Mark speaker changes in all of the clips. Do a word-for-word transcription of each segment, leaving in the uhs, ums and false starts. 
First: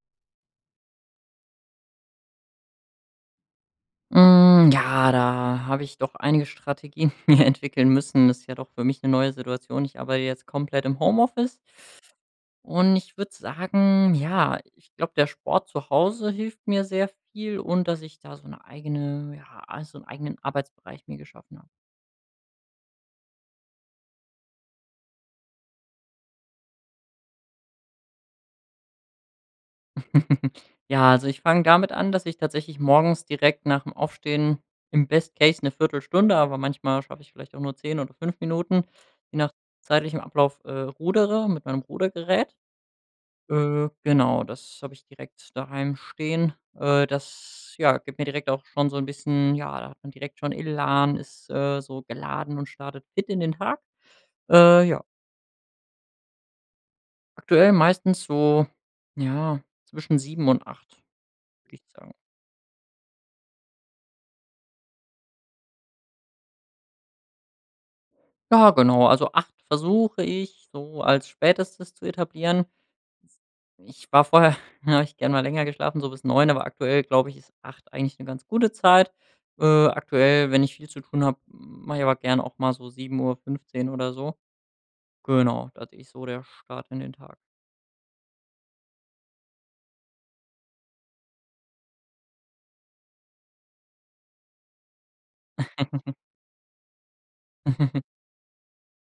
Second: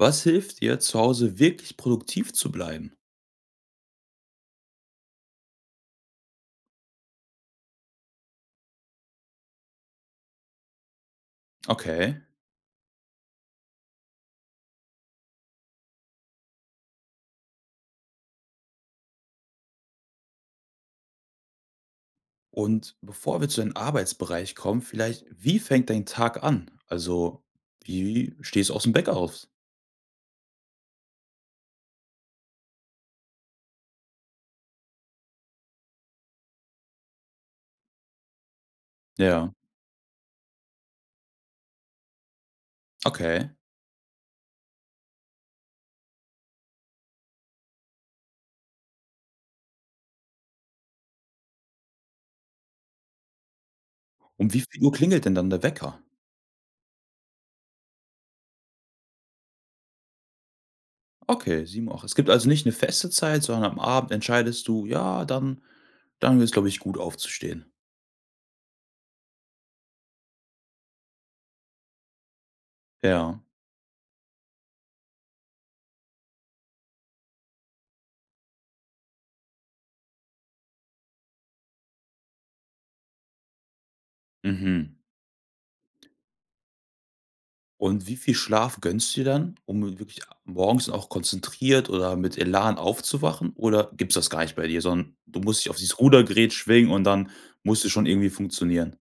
Speaker 1: Was hilft dir, zu Hause wirklich produktiv zu bleiben?
Speaker 2: Hm, ja, da hab ich doch einige Strategien mir entwickeln müssen. Das ist ja doch für mich 'ne neue Situation. Ich arbeite jetzt komplett im Homeoffice.
Speaker 1: Okay.
Speaker 2: Und ich würd sagen: Ja, ich glaub, der Sport zu Hause hilft mir sehr viel und dass ich da so 'ne eigene ja, also 'n eigenen Arbeitsbereich mir geschaffen hab.
Speaker 1: Und, bevor wir zu den Arbeitsbereich kommen, vielleicht: Wie fängt dein Tag an? Also, wie stehst du aus dem Beck aus?
Speaker 2: Ja, also ich fang damit an, dass ich tatsächlich morgens direkt nach dem Aufstehen im Best Case 'ne viertel Stunde, aber manchmal schaff ich vielleicht auch nur zehn oder fünf Minuten, je nach
Speaker 1: Ja.
Speaker 2: zeitlichem Ablauf, äh, rudere, mit meinem Rudergerät.
Speaker 1: Okay.
Speaker 2: Äh, genau, das hab ich direkt daheim stehen. Äh, das, ja, gibt mir direkt auch schon so 'n bisschen ja, da hat man direkt schon Elan, ist, äh, so geladen und startet fit in den Tag.
Speaker 1: Um wie viel
Speaker 2: Äh,
Speaker 1: Uhr
Speaker 2: ja.
Speaker 1: klingelt denn dann der Wecker?
Speaker 2: Aktuell meistens so, ja, zwischen sieben und acht,
Speaker 1: Okay,
Speaker 2: würd ich
Speaker 1: sieben
Speaker 2: jetzt
Speaker 1: auch.
Speaker 2: sagen.
Speaker 1: Es gibt also nicht 'ne feste Zeit, sondern am Abend entscheidest du: „Ja, dann dann wär's, glaub ich, gut aufzustehen.“
Speaker 2: Ja, genau. Also acht versuche ich so als Spätestes zu etablieren.
Speaker 1: Ja.
Speaker 2: Ich war vorher, da hab ich gern mal länger geschlafen, so bis neun, aber aktuell, glaub ich, ist acht eigentlich 'ne ganz gute Zeit. Äh, aktuell, wenn ich viel zu tun hab, m mach ich aber gern auch mal so sieben Uhr fünzehn oder so.
Speaker 1: Mhm.
Speaker 2: Genau, das ist so der Start in den Tag.
Speaker 1: Und wie viel Schlaf gönnst du dir dann, um wirklich morgens auch konzentriert oder mit Elan aufzuwachen? Oder gibt's das gar nicht bei dir, so 'n du musst dich auf dieses Rudergerät schwingen und dann musst du schon irgendwie funktionieren?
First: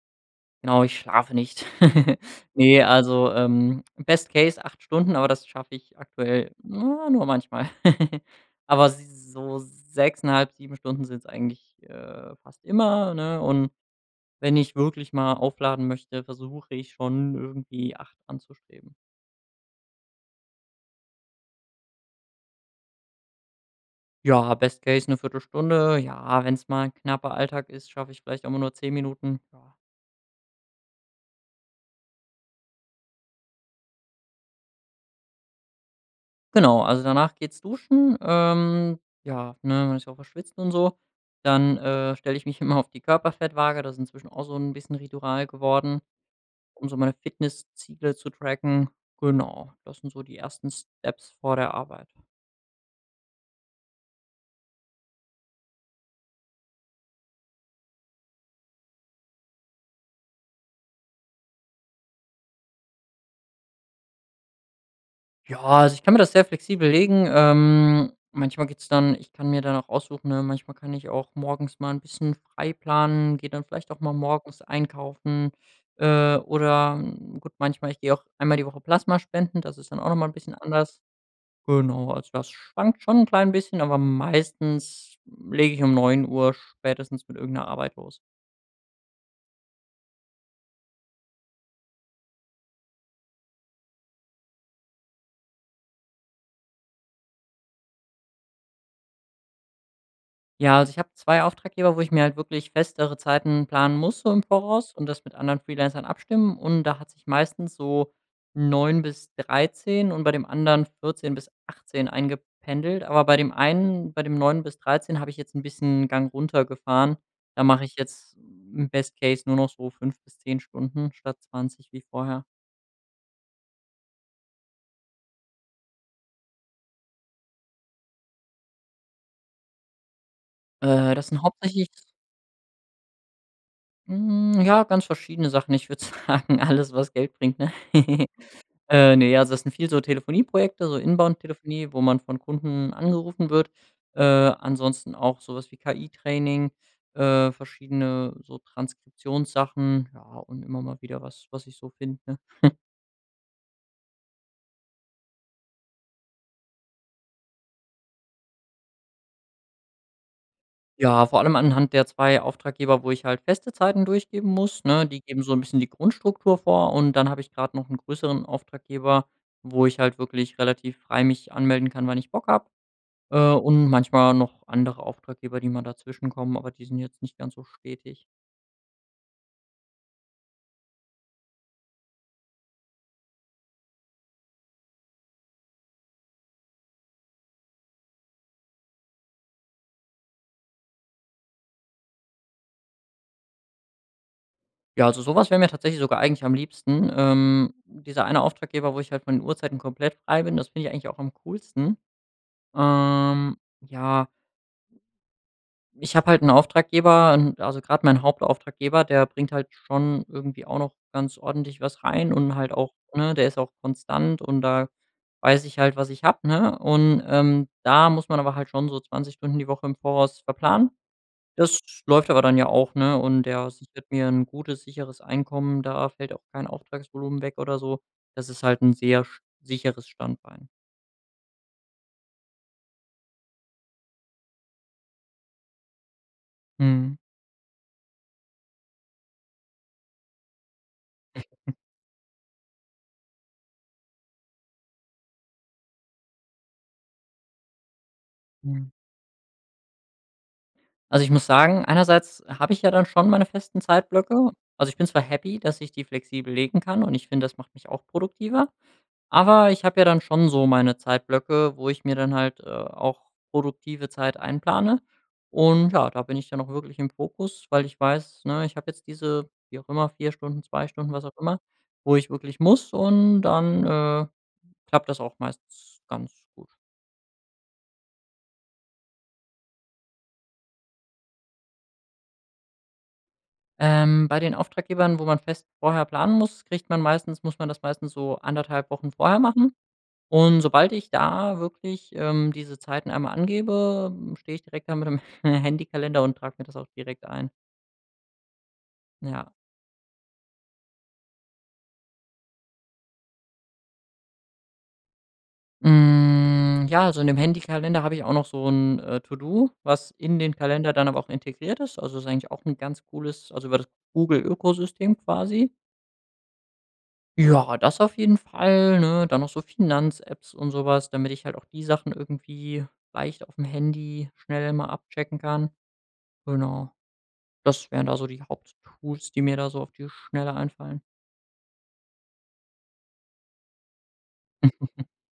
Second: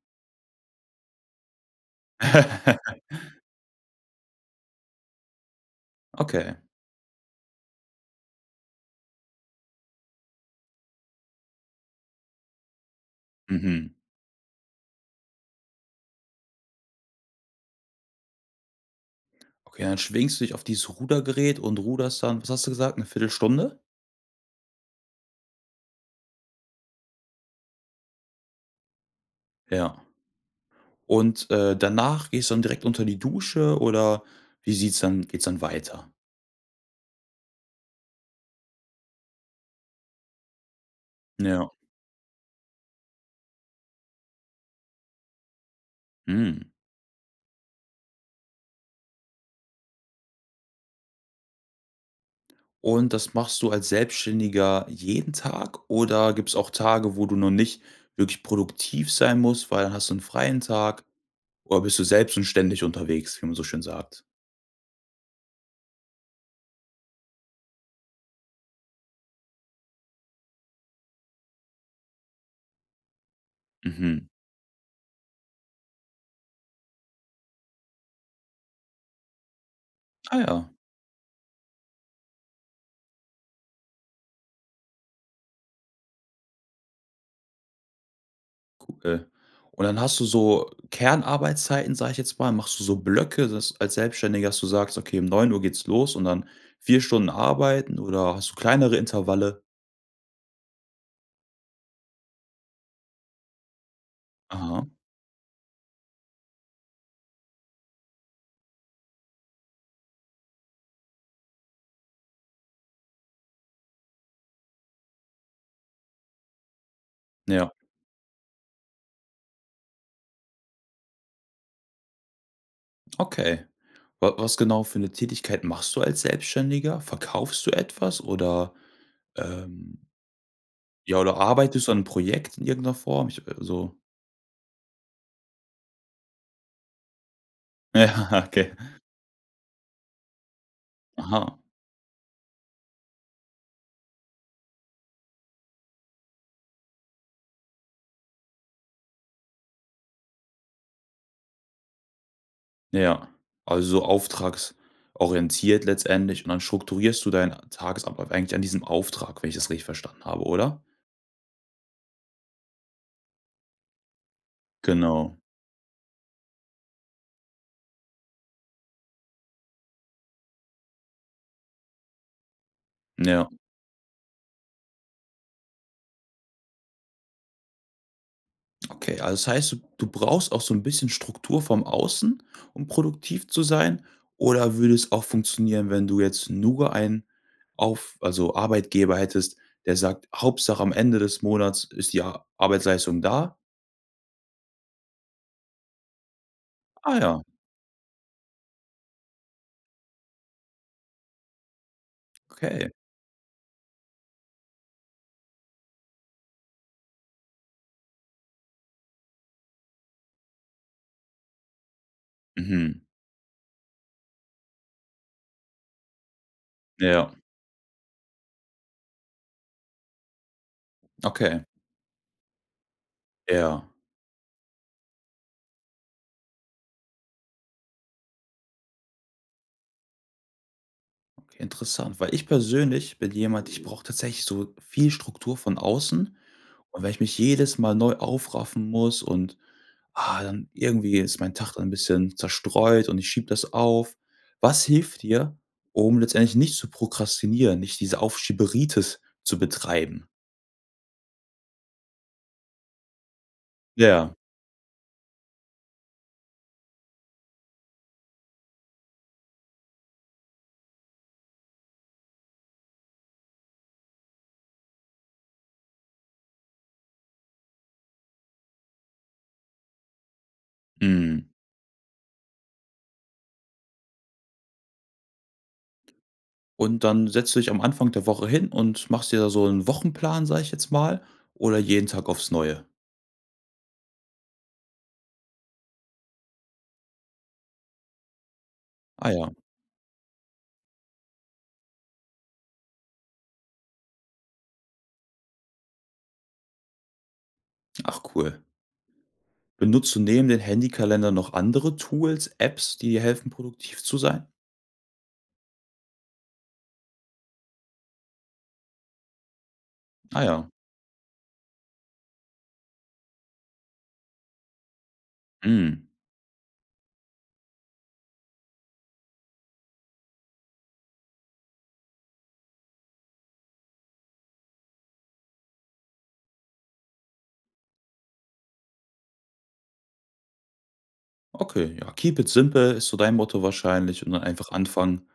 Speaker 2: Genau, ich schlafe nicht. Ne, also, ähm, Best Case acht Stunden, aber das schaff ich aktuell,
Speaker 1: Okay.
Speaker 2: nur manchmal. Aber s so sechseinhalb, sieben Stunden sind's eigentlich, äh, fast immer, ne? Und
Speaker 1: Mhm.
Speaker 2: wenn ich wirklich mal aufladen möchte, versuche ich schon, irgendwie acht anzustreben.
Speaker 1: Okay, dann schwingst du dich auf dieses Rudergerät und ruderst dann, was hast du gesagt, 'ne viertel Stunde
Speaker 2: Ja, Best Case 'ne viertel Stunde Ja, wenn's mal 'n knapper Alltag ist, schaff ich vielleicht immer nur zehn Minuten. Ja.
Speaker 1: Ja. Und, äh, danach gehst du dann direkt unter die Dusche oder wie sieht's dann geht's dann weiter?
Speaker 2: Genau, also danach geht's duschen. Ähm, ja, ne, man ist ja auch verschwitzt und so.
Speaker 1: Ja.
Speaker 2: Dann äh, stell ich mich immer auf die Körperfettwaage, das ist inzwischen auch so 'n bisschen Ritual geworden,
Speaker 1: Mhm.
Speaker 2: um so meine Fitnessziele zu tracken. Genau, das sind so die ersten Steps vor der Arbeit.
Speaker 1: Und das machst du als Selbstständiger jeden Tag oder gibt's auch Tage, wo du noch nicht wirklich produktiv sein musst, weil dann hast du 'n freien Tag oder bist du selbst und ständig unterwegs, wie man so schön sagt.
Speaker 2: Ja, also ich kann mir das sehr flexibel legen. Ähm, manchmal geht's dann ich kann mir dann auch aussuchen, ähm manchmal kann ich auch morgens mal 'n bisschen frei planen, geh dann vielleicht auch mal
Speaker 1: Mhm.
Speaker 2: morgens einkaufen äh, oder gut manchmal Ich geh auch einmal die Woche Plasmaspenden, das ist dann auch noch mal 'n
Speaker 1: Ach
Speaker 2: bisschen
Speaker 1: ja.
Speaker 2: anders. Genau, also das schwankt schon 'n klein bisschen, aber meistens lege ich um neun Uhr spätestens mit irgend 'ner Arbeit los.
Speaker 1: [unintelligible] Und dann hast du so Kernarbeitszeiten, sag ich jetzt mal, machst du so Blöcke, dass als Selbstständiger, dass du sagst: „Okay, um neun Uhr geht's los und dann vier Stunden arbeiten,“ oder hast du kleinere Intervalle?
Speaker 2: Ja, also ich hab zwei Auftraggeber, wo ich mir halt wirklich festere Zeiten planen muss so im
Speaker 1: Aha.
Speaker 2: Voraus und das mit anderen Freelancern abstimmen. Und da hat sich meistens so neun bis dreizehn und bei dem anderen vierzehn bis achtzehn eingependelt. Aber bei dem einen bei dem neun bis dreizehn hab ich jetzt 'n bisschen 'n Gang runtergefahren. Da
Speaker 1: Ja.
Speaker 2: mach ich jetzt im Best Case nur noch so fünf bis zehn Stunden statt zwanzig wie vorher.
Speaker 1: Okay. Wa was genau für 'ne Tätigkeit machst du als Selbstständiger? Verkaufst du etwas oder, ähm
Speaker 2: Äh,
Speaker 1: ja
Speaker 2: das
Speaker 1: oder
Speaker 2: sind
Speaker 1: arbeitest
Speaker 2: hauptsächlich
Speaker 1: du an 'nem Projekt in irgend 'ner Form? Ich w so
Speaker 2: Hm, ja, ganz verschiedene Sachen. Ich würd sagen, alles, was Geld bringt, ne.
Speaker 1: Okay.
Speaker 2: Äh, ne, also das sind viel so Telefonieprojekte, so
Speaker 1: Aha.
Speaker 2: Inbound-Telefonie, wo man von Kunden angerufen wird. Äh, ansonsten auch so was wie KI-Training, äh, verschiedene so Transkriptionssachen. Ja, und immer mal wieder was, was ich so finde.
Speaker 1: Ja, also auftragsorientiert letztendlich und dann strukturierst du deinen Tagesablauf eigentlich an diesem Auftrag, wenn ich das richtig verstanden habe, oder?
Speaker 2: Ja, vor allem anhand der zwei Auftraggeber, wo ich halt feste Zeiten durchgeben muss, ne? Die
Speaker 1: Genau.
Speaker 2: geben so 'n bisschen die Grundstruktur vor und dann hab ich grad noch 'n größeren Auftraggeber, wo ich halt wirklich relativ frei mich anmelden kann, wann ich Bock hab. Äh,
Speaker 1: Ja.
Speaker 2: und manchmal noch andere Auftraggeber, die mal dazwischen kommen, aber die sind jetzt nicht ganz so stetig.
Speaker 1: Okay. Also das heißt, du du brauchst auch so 'n bisschen Struktur vom Außen, um produktiv zu sein oder würde es auch funktionieren, wenn du jetzt nur einen auf also Arbeitgeber hättest, der sagt: „Hauptsache am Ende des Monats ist die A Arbeitsleistung da?“
Speaker 2: Ja, also so was wär' mir tatsächlich sogar eigentlich am liebsten.
Speaker 1: Ah ja.
Speaker 2: Ähm, dieser eine Auftraggeber, wo ich halt von den Uhrzeiten komplett frei bin, das find ich eigentlich auch am coolsten.
Speaker 1: Okay.
Speaker 2: Ähm, ja. Ich hab halt 'n Auftraggeber, ähm also grad mein Hauptauftraggeber, der bringt halt schon irgendwie auch noch ganz ordentlich was rein und halt auch
Speaker 1: Mhm
Speaker 2: ne, der ist auch konstant und da weiß ich halt, was ich hab, ne? Und,
Speaker 1: Ja.
Speaker 2: ähm, da muss man aber halt schon so zwanzig Stunden die Woche im Voraus verplanen.
Speaker 1: Okay.
Speaker 2: Das läuft aber dann ja auch, ne? Und der
Speaker 1: Ja.
Speaker 2: sichert mit mir 'n gutes, sicheres Einkommen. Da fällt auch kein Auftragsvolumen weg oder so. Das ist halt 'n sehr sch sicheres Standbein.
Speaker 1: Interessant, weil ich persönlich bin jemand, ich brauch tatsächlich so viel Struktur von außen und wenn
Speaker 2: Mhm.
Speaker 1: ich mich jedes Mal neu aufraffen muss und, ah, dann irgendwie ist mein Tag dann bisschen zerstreut und ich schiebe das auf. Was hilft dir, um letztendlich nicht zu prokrastinieren, nicht diese
Speaker 2: Mhm
Speaker 1: Aufschieberitis zu betreiben?
Speaker 2: Also, ich muss sagen, einerseits hab ich ja dann schon meine festen
Speaker 1: Ja.
Speaker 2: Zeitblöcke. Also ich bin zwar happy, dass ich die flexibel legen kann und ich find, das macht mich auch produktiver, aber ich hab ja dann schon so meine Zeitblöcke, wo ich mir dann halt, äh, auch produktive Zeit einplane. Und ja, da bin ich ja noch wirklich im Fokus, weil ich weiß, ne, ich hab jetzt diese, wie auch immer, vier Stunden, zwei Stunden, was auch
Speaker 1: Mhm.
Speaker 2: immer, wo ich wirklich muss und dann, äh, klappt das auch meistens ganz gut.
Speaker 1: Und dann setzt du dich am Anfang der Woche hin und machst dir da so 'n Wochenplan, sag ich jetzt mal, oder jeden Tag aufs Neue?
Speaker 2: Ähm, bei den Auftraggebern, wo man fest vorher planen muss, kriegt man meistens muss man das meistens so anderthalb Wochen
Speaker 1: Ah
Speaker 2: vorher
Speaker 1: ja.
Speaker 2: machen. Und sobald ich da wirklich, ähm, diese Zeiten mal angebe, steh ich direkt da mit dem Handykalender und trag mir das auch direkt ein.
Speaker 1: Ach cool.
Speaker 2: Ja.
Speaker 1: Benutzt du neben den Handykalender noch andere Tools, Apps, die helfen, produktiv zu sein?
Speaker 2: Hm, ja, also in dem Handykalender hab ich auch noch so 'n, äh, To do, was in
Speaker 1: Ah
Speaker 2: den
Speaker 1: ja.
Speaker 2: Kalender dann aber auch integriert ist. Also ist eigentlich auch 'n ganz cooles also über das Google Ökosystem quasi.
Speaker 1: Mhm.
Speaker 2: Ja, das auf jeden Fall, ne, dann noch so Finanz-Apps und so was, damit ich halt auch die Sachen irgendwie leicht aufm Handy schnell immer abchecken kann. Genau. Das wären da so die Haupttools, die mir da so auf die Schnelle einfallen.
Speaker 1: Okay, ja. „Keep it simple“ ist so dein Motto wahrscheinlich und dann einfach anfangen.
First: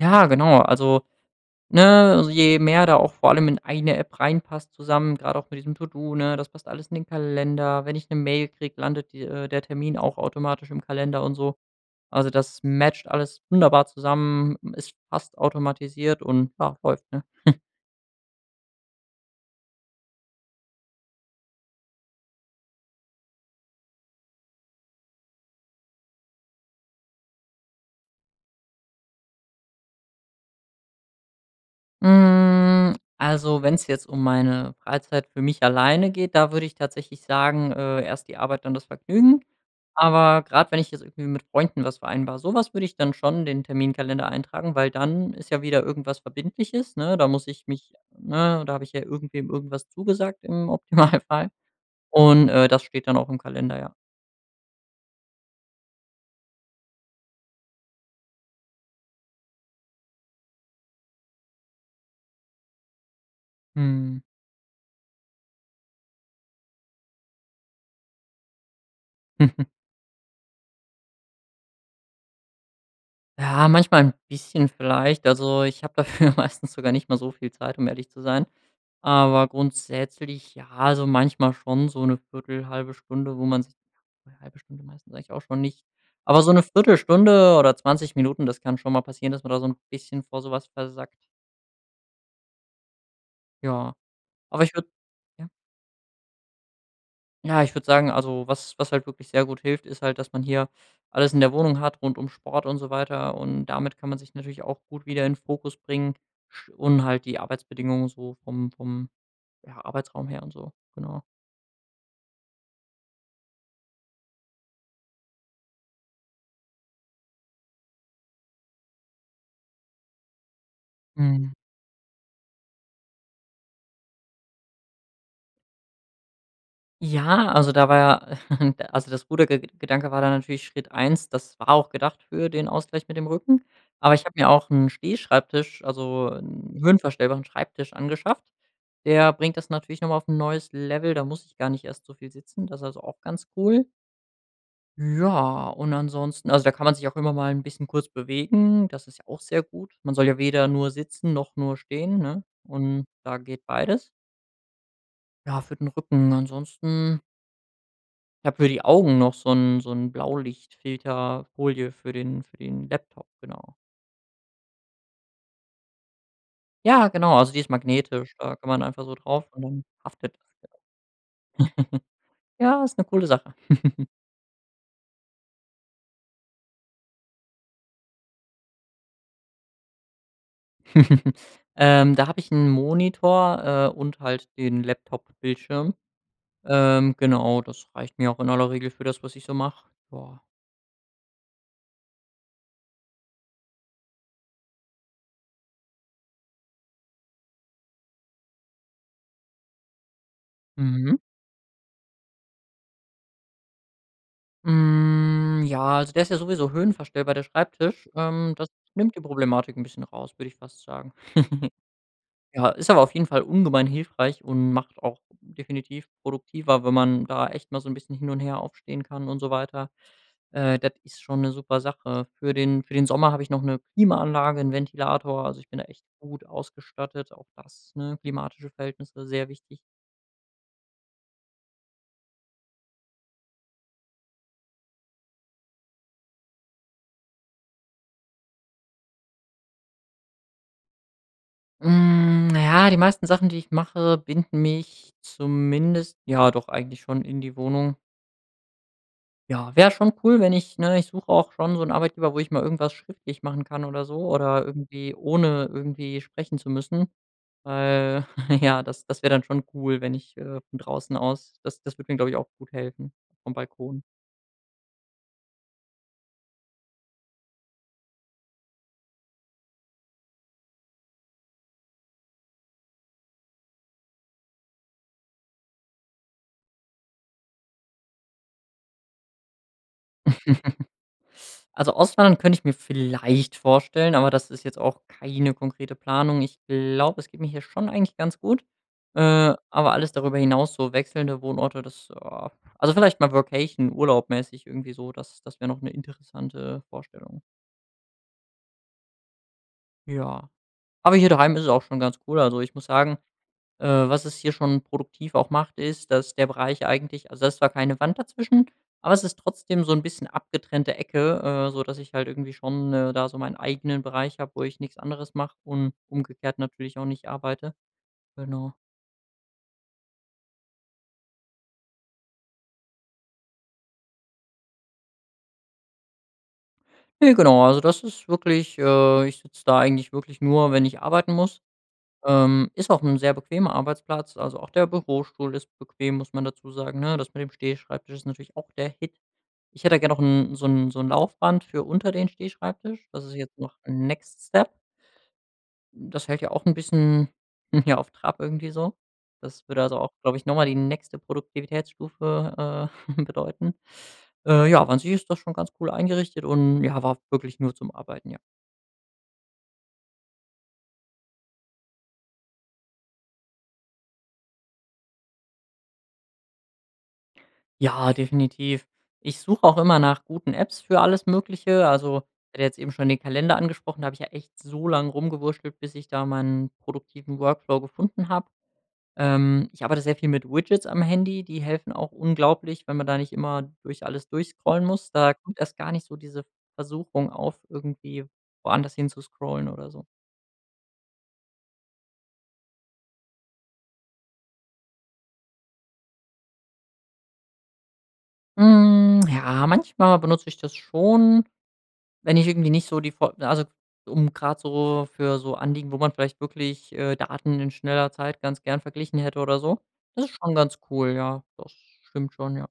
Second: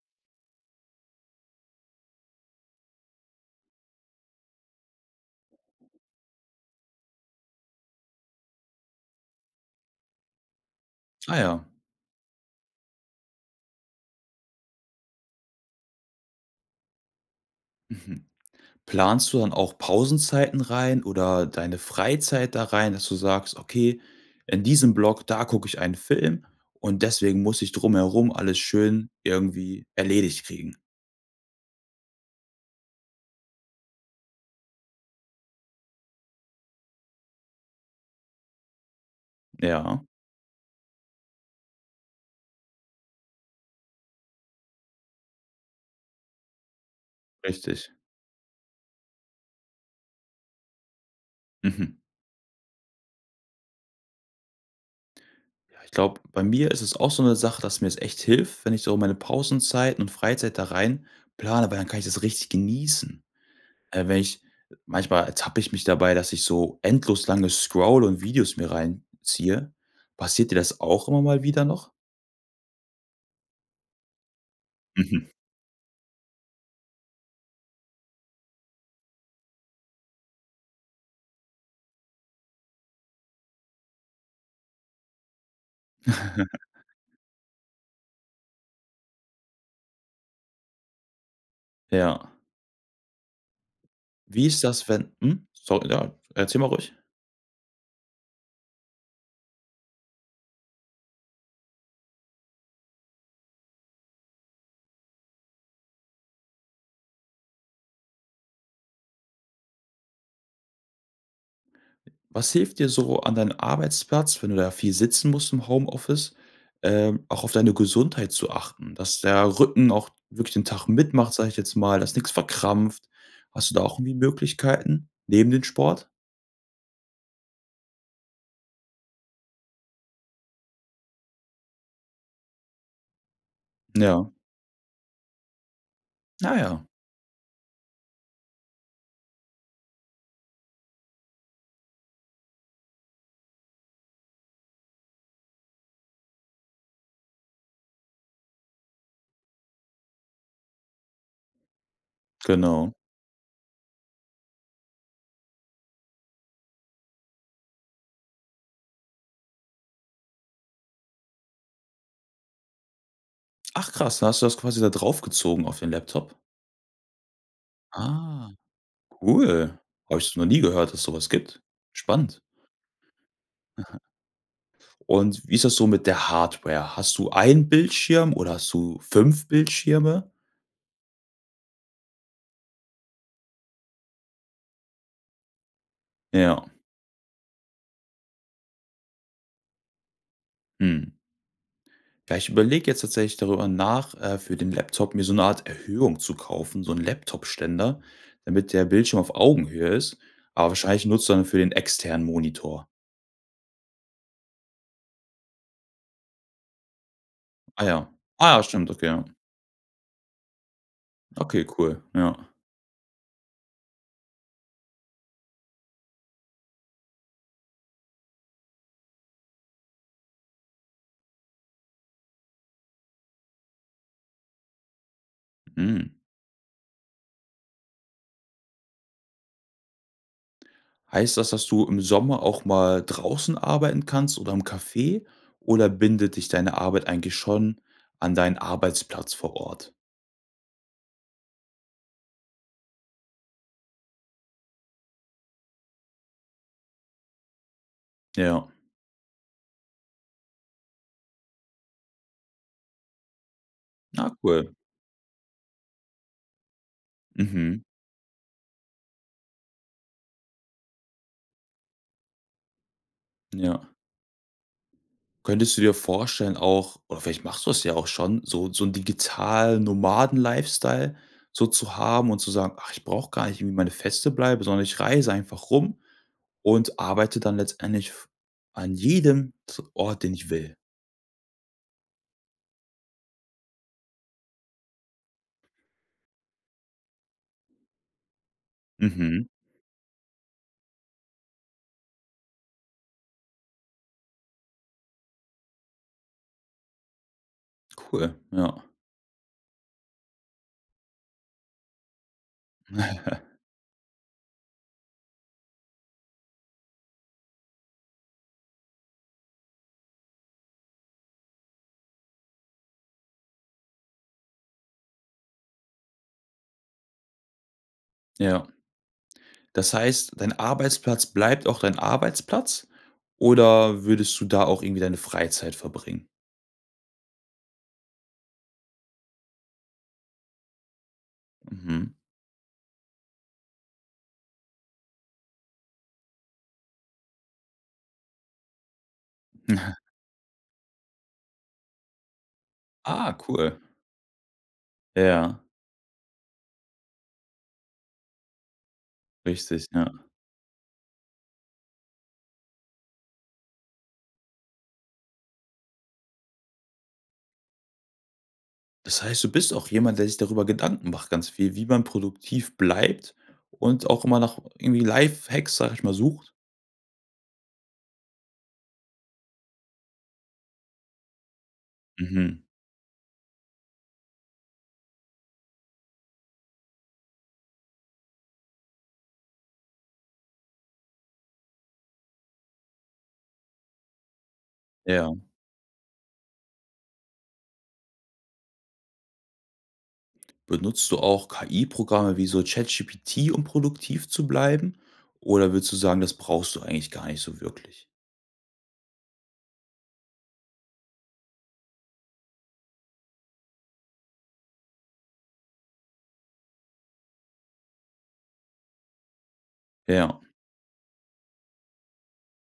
Speaker 2: Ja, genau. Also, ne, je mehr da auch vor allem in eine App reinpasst zusammen, grad auch mit diesem To-do, ne? Das passt alles in den Kalender. Wenn ich 'ne Mail krieg, landet die äh, der Termin auch automatisch im Kalender und
Speaker 1: Ah
Speaker 2: so.
Speaker 1: ja.
Speaker 2: Also, das matcht alles wunderbar zusammen, es passt automatisiert und ja, läuft, ne?
Speaker 1: Mhm. Planst du dann auch Pausenzeiten rein oder deine Freizeit da rein, dass du sagst: „Okay, in diesem Block, da guck ich einen Film und deswegen muss ich drumherum alles schön irgendwie erledigt kriegen“?
Speaker 2: Mhm, also wenn's jetzt um meine Freizeit für mich alleine geht, da würd ich tatsächlich sagen: „Äh, erst die Arbeit, dann das Vergnügen."
Speaker 1: Ja.
Speaker 2: Aber grad, wenn ich jetzt irgendwie mit Freunden was vereinbar, so was würd ich dann schon in den Terminkalender eintragen, weil dann ist ja wieder irgendwas Verbindliches, ne? Da muss ich
Speaker 1: Richtig.
Speaker 2: mich ne, da hab ich ja irgendwem irgendwas zugesagt, im Optimalfall.
Speaker 1: Mhm.
Speaker 2: Und, äh, das steht dann auch im Kalender, ja.
Speaker 1: Ja, ich glaub, bei mir ist es auch so 'ne Sache, dass mir's echt hilft, wenn ich so meine Pausenzeit und Freizeit da rein plane, weil dann kann ich das richtig genießen. Äh, wenn
Speaker 2: Mhm.
Speaker 1: ich manchmal ertappe ich mich dabei, dass ich so endlos lange Scroll und Videos mir reinziehe. Passiert dir das auch immer mal wieder noch?
Speaker 2: Ja, manchmal 'n bisschen vielleicht.
Speaker 1: Mhm.
Speaker 2: Also ich hab dafür meistens sogar nicht mal so viel Zeit, um ehrlich zu sein. Aber grundsätzlich ja also manchmal schon so 'ne viertel, halbe Stunde, wo man sich halbe Stunde meistens eigentlich auch schon, nicht. Aber so 'ne Viertel Stunde oder zwanzig Minuten, das kann schon mal passieren, dass man da son bisschen vor so was versackt.
Speaker 1: Ja.
Speaker 2: Ja.
Speaker 1: Wie ist
Speaker 2: Aber ich würd
Speaker 1: das, wenn Mhm.
Speaker 2: Ja.
Speaker 1: Sor ja, erzähl mal ruhig.
Speaker 2: Ja, ich würd sagen also, was was halt wirklich sehr gut hilft, ist halt, dass man hier alles in der Wohnung hat rund um Sport und so weiter und damit kann man sich natürlich ja auch gut wieder in Fokus bringen sch und halt die Arbeitsbedingungen so vom vom, ja, Arbeitsraum her und so. Genau.
Speaker 1: Was hilft dir so an deinen Arbeitsplatz, wenn du da viel sitzen musst im Homeoffice, ähm, auch auf deine Gesundheit zu achten? Dass der Rücken auch wirklich den Tag mitmacht, sag
Speaker 2: Mhm.
Speaker 1: ich jetzt mal dass nix verkrampft. Hast du da auch irgendwie Möglichkeiten neben dem Sport?
Speaker 2: Ja, also da war ja also das gute Ge Gedanke war dann natürlich Schritt eins, das war auch gedacht für den Ausgleich mit dem Rücken. Aber ich
Speaker 1: Ja.
Speaker 2: hab mir auch 'n Stehschreibtisch also
Speaker 1: Na
Speaker 2: 'n
Speaker 1: ja.
Speaker 2: höhenverstellbaren Schreibtisch angeschafft. Der bringt das natürlich noch mal auf 'n neues Level, da muss ich gar nicht erst so viel sitzen. Das ist also auch ganz cool. Ja und ansonsten also da kann man sich auch immer mal 'n bisschen kurz bewegen. Das ist ja auch sehr gut. Man soll ja weder nur sitzen noch nur stehen, ne,
Speaker 1: Genau.
Speaker 2: und da geht beides. Ja, für den Rücken ansonsten Ich hab für die Augen noch so 'n so 'n Blaulichtfilterfolie für den für den Laptop, genau.
Speaker 1: Ach krass, da hast du das quasi da draufgezogen auf den Laptop?
Speaker 2: Ja, genau, also die ist magnetisch,
Speaker 1: Ah,
Speaker 2: da kann man einfach so drauf und
Speaker 1: cool.
Speaker 2: dann
Speaker 1: Hab ich
Speaker 2: haftet
Speaker 1: noch nie gehört, dass es so was gibt. Spannend.
Speaker 2: Ja, ist 'ne coole Sache.
Speaker 1: Aha. Und wie ist das so mit der Hardware? Hast du einen Bildschirm oder hast du fünf Bildschirme?
Speaker 2: Ähm, da hab ich 'n Monitor, äh, und halt den Laptop-Bildschirm.
Speaker 1: Ja.
Speaker 2: Ähm, genau, das reicht mir auch in aller Regel für das, was ich so mach, ja.
Speaker 1: Mhm. Ja, ich überleg jetzt tatsächlich darüber nach, äh, für den Laptop mir so 'ne Art Erhöhung zu kaufen, so 'n Laptopständer, damit der Bildschirm auf Augenhöhe ist, aber wahrscheinlich
Speaker 2: Mhm.
Speaker 1: nutzt du dafür den externen Monitor.
Speaker 2: Mhm, ja, also der ist ja sowieso höhenverstellbar, der
Speaker 1: Ah ja.
Speaker 2: Schreibtisch. Ähm,
Speaker 1: Ah ja,
Speaker 2: das
Speaker 1: stimmt, okay,
Speaker 2: nimmt die
Speaker 1: ja.
Speaker 2: Problematik 'n bisschen raus, würd ich fast sagen.
Speaker 1: Okay, cool, ja.
Speaker 2: Ja, ist aber auf jeden Fall ungemein hilfreich und macht auch definitiv produktiver, wenn man da echt mal so 'n bisschen hin und her aufstehen kann und so weiter. Äh, das ist schon 'ne super Sache. Für den für den Sommer hab ich noch 'ne Klimaanlage, 'n Ventilator. Also ich bin da echt
Speaker 1: Mhm.
Speaker 2: gut ausgestattet, auch das ne klimatische Verhältnisse sehr wichtig.
Speaker 1: Heißt das, dass du im Sommer auch mal draußen arbeiten kannst oder im Café oder bindet dich deine Arbeit eigentlich schon an deinen Arbeitsplatz vor Ort?
Speaker 2: Mhm, na ja, die meisten Sachen, die ich mache, binden mich zumindest ja doch, eigentlich schon in die Wohnung
Speaker 1: Ja.
Speaker 2: Ja, wär schon cool, wenn ich ne, ich such auch schon so 'nen Arbeitgeber, wo ich mal irgendwas schriftlich machen kann oder
Speaker 1: Na
Speaker 2: so oder
Speaker 1: cool.
Speaker 2: irgendwie ohne irgendwie sprechen zu müssen.
Speaker 1: Mhm.
Speaker 2: Weil, ja, das das wär dann schon cool, wenn ich, äh, von draußen aus das das würd mir, glaub ich, auch gut helfen, vom
Speaker 1: Ja.
Speaker 2: Balkon.
Speaker 1: Könntest du dir vorstellen, auch oder vielleicht machst du das ja auch schon, so so 'n digitalen Nomadenlifestyle so zu haben und zu sagen: „Ach, ich brauch gar nicht wie meine feste Bleibe, sondern ich reise einfach rum und arbeite dann letztendlich v an jedem T Ort, den ich will.“
Speaker 2: Also Auswandern könnt ich mir vielleicht vorstellen, aber das ist jetzt auch keine konkrete Planung. Ich glaub, es geht mir hier schon eigentlich ganz gut.
Speaker 1: Mhm.
Speaker 2: Äh, aber alles darüber hinaus, so wechselnde Wohnorte, das, ah also vielleicht mal Workation, urlaubmäßig irgendwie so, das das wär noch 'ne interessante Vorstellung.
Speaker 1: Cool, ja.
Speaker 2: Ja. Aber hier daheim ist es auch schon ganz cool. Also ich muss sagen, äh, was es hier schon produktiv auch macht, ist, dass der Bereich eigentlich also da ist zwar keine Wand dazwischen, aber es ist trotzdem so 'n bisschen abgetrennte Ecke, äh, sodass ich halt irgendwie schon, äh, da so meinen eigenen Bereich hab, wo ich nix anderes mach und umgekehrt natürlich auch nicht arbeite.
Speaker 1: Ja.
Speaker 2: Genau.
Speaker 1: Das heißt, dein Arbeitsplatz bleibt auch dein Arbeitsplatz, oder würdest du da auch irgendwie deine Freizeit verbringen?
Speaker 2: Ne, genau, also das ist wirklich äh, ich sitz da eigentlich wirklich nur, wenn ich arbeiten muss.
Speaker 1: Mhm.
Speaker 2: Ähm, ist auch 'n sehr bequemer Arbeitsplatz, also auch der Bürostuhl ist bequem, muss man dazu sagen, ne? Das mit dem Stehschreibtisch ist natürlich auch der Hit. Ich hätte da gern noch 'n so 'n so 'n Laufband für unter den Stehschreibtisch. Das ist
Speaker 1: Ah,
Speaker 2: jetzt noch
Speaker 1: cool.
Speaker 2: next step.
Speaker 1: Ja.
Speaker 2: Das hält ja auch 'n bisschen, ja, auf Trab irgendwie so. Das würde
Speaker 1: Richtig,
Speaker 2: also auch,
Speaker 1: ja.
Speaker 2: glaub ich, noch mal die nächste Produktivitätsstufe äh, bedeuten. Äh, ja, an sich ist das schon ganz cool eingerichtet und ja, aber auch wirklich nur zum Arbeiten, ja.
Speaker 1: Das heißt, du bist auch jemand, der sich darüber Gedanken macht, ganz viel, wie man produktiv bleibt und auch immer noch irgendwie Lifehacks, sag ich mal, sucht?
Speaker 2: Ja, definitiv. Ich such auch immer nach guten Apps für alles Mögliche. Also,
Speaker 1: Mhm.
Speaker 2: hatte jetzt eben schon den Kalender angesprochen, da hab ich ja echt so lang rumgewurschtelt, bis ich da mal 'n produktiven Workflow gefunden hab. Ähm, ich arbeite sehr viel mit Widgets am Handy, die helfen auch unglaublich, wenn man da nicht immer durch alles durchscrollen muss. Da
Speaker 1: Ja.
Speaker 2: kommt erst gar nicht so diese Versuchung auf, irgendwie woanders hinzuscrollen oder so.
Speaker 1: Benutzt du auch KI-Programme wie so ChatGPT, um produktiv zu bleiben oder würdest du sagen, das brauchst du eigentlich gar nicht so wirklich?
Speaker 2: Hm, ja, manchmal benutz ich das schon, wenn ich irgendwie nicht so die F also um grad so für so Anliegen, wo man vielleicht wirklich, äh, Daten in schneller Zeit ganz gern verglichen hätte oder so. Das ist
Speaker 1: Ja.
Speaker 2: schon ganz cool, ja. Das stimmt schon, ja.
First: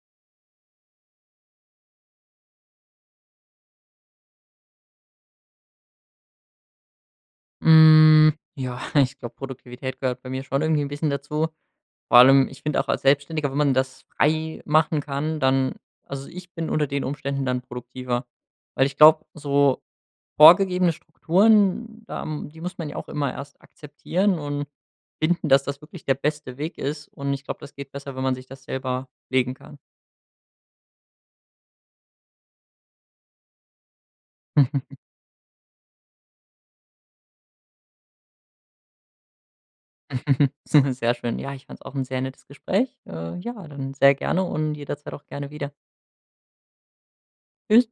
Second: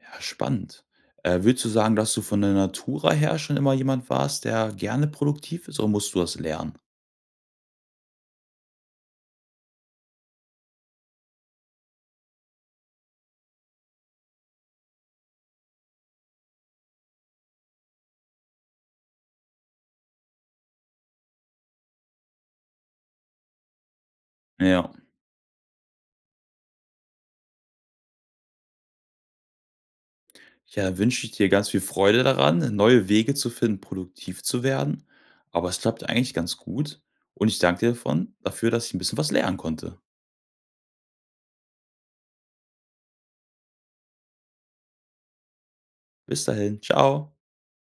Speaker 1: Ja, spannend. Äh, würdest du sagen, dass du von der Natura her schon immer jemand warst, der gerne produktiv ist oder musstest du das lernen?
Speaker 2: Hm, ja, ich glaub, Produktivität gehört bei mir schon irgendwie 'n bisschen dazu. Vor allem ich find auch als Selbstständiger, wenn man das frei machen kann, dann also ich bin unter den Umständen dann produktiver, weil ich glaub, so vorgegebene Strukturen, da die muss man ja auch immer erst akzeptieren und
Speaker 1: Ja.
Speaker 2: finden, dass das wirklich der beste Weg ist. Und ich glaub, das geht besser, wenn man sich das selber legen kann.
Speaker 1: Ja, da wünsch ich dir ganz viel Freude daran, neue Wege zu finden, produktiv zu werden. Aber es klappt eigentlich ganz gut und ich dank dir davon dafür, dass ich 'n bisschen was lernen konnte.
Speaker 2: S sehr schön. Ja, ich fand's auch 'n sehr nettes Gespräch. Äh, ja, dann sehr gerne und jederzeit auch gerne wieder.
Speaker 1: Bis dahin. Tschau.
Speaker 2: Tschüss.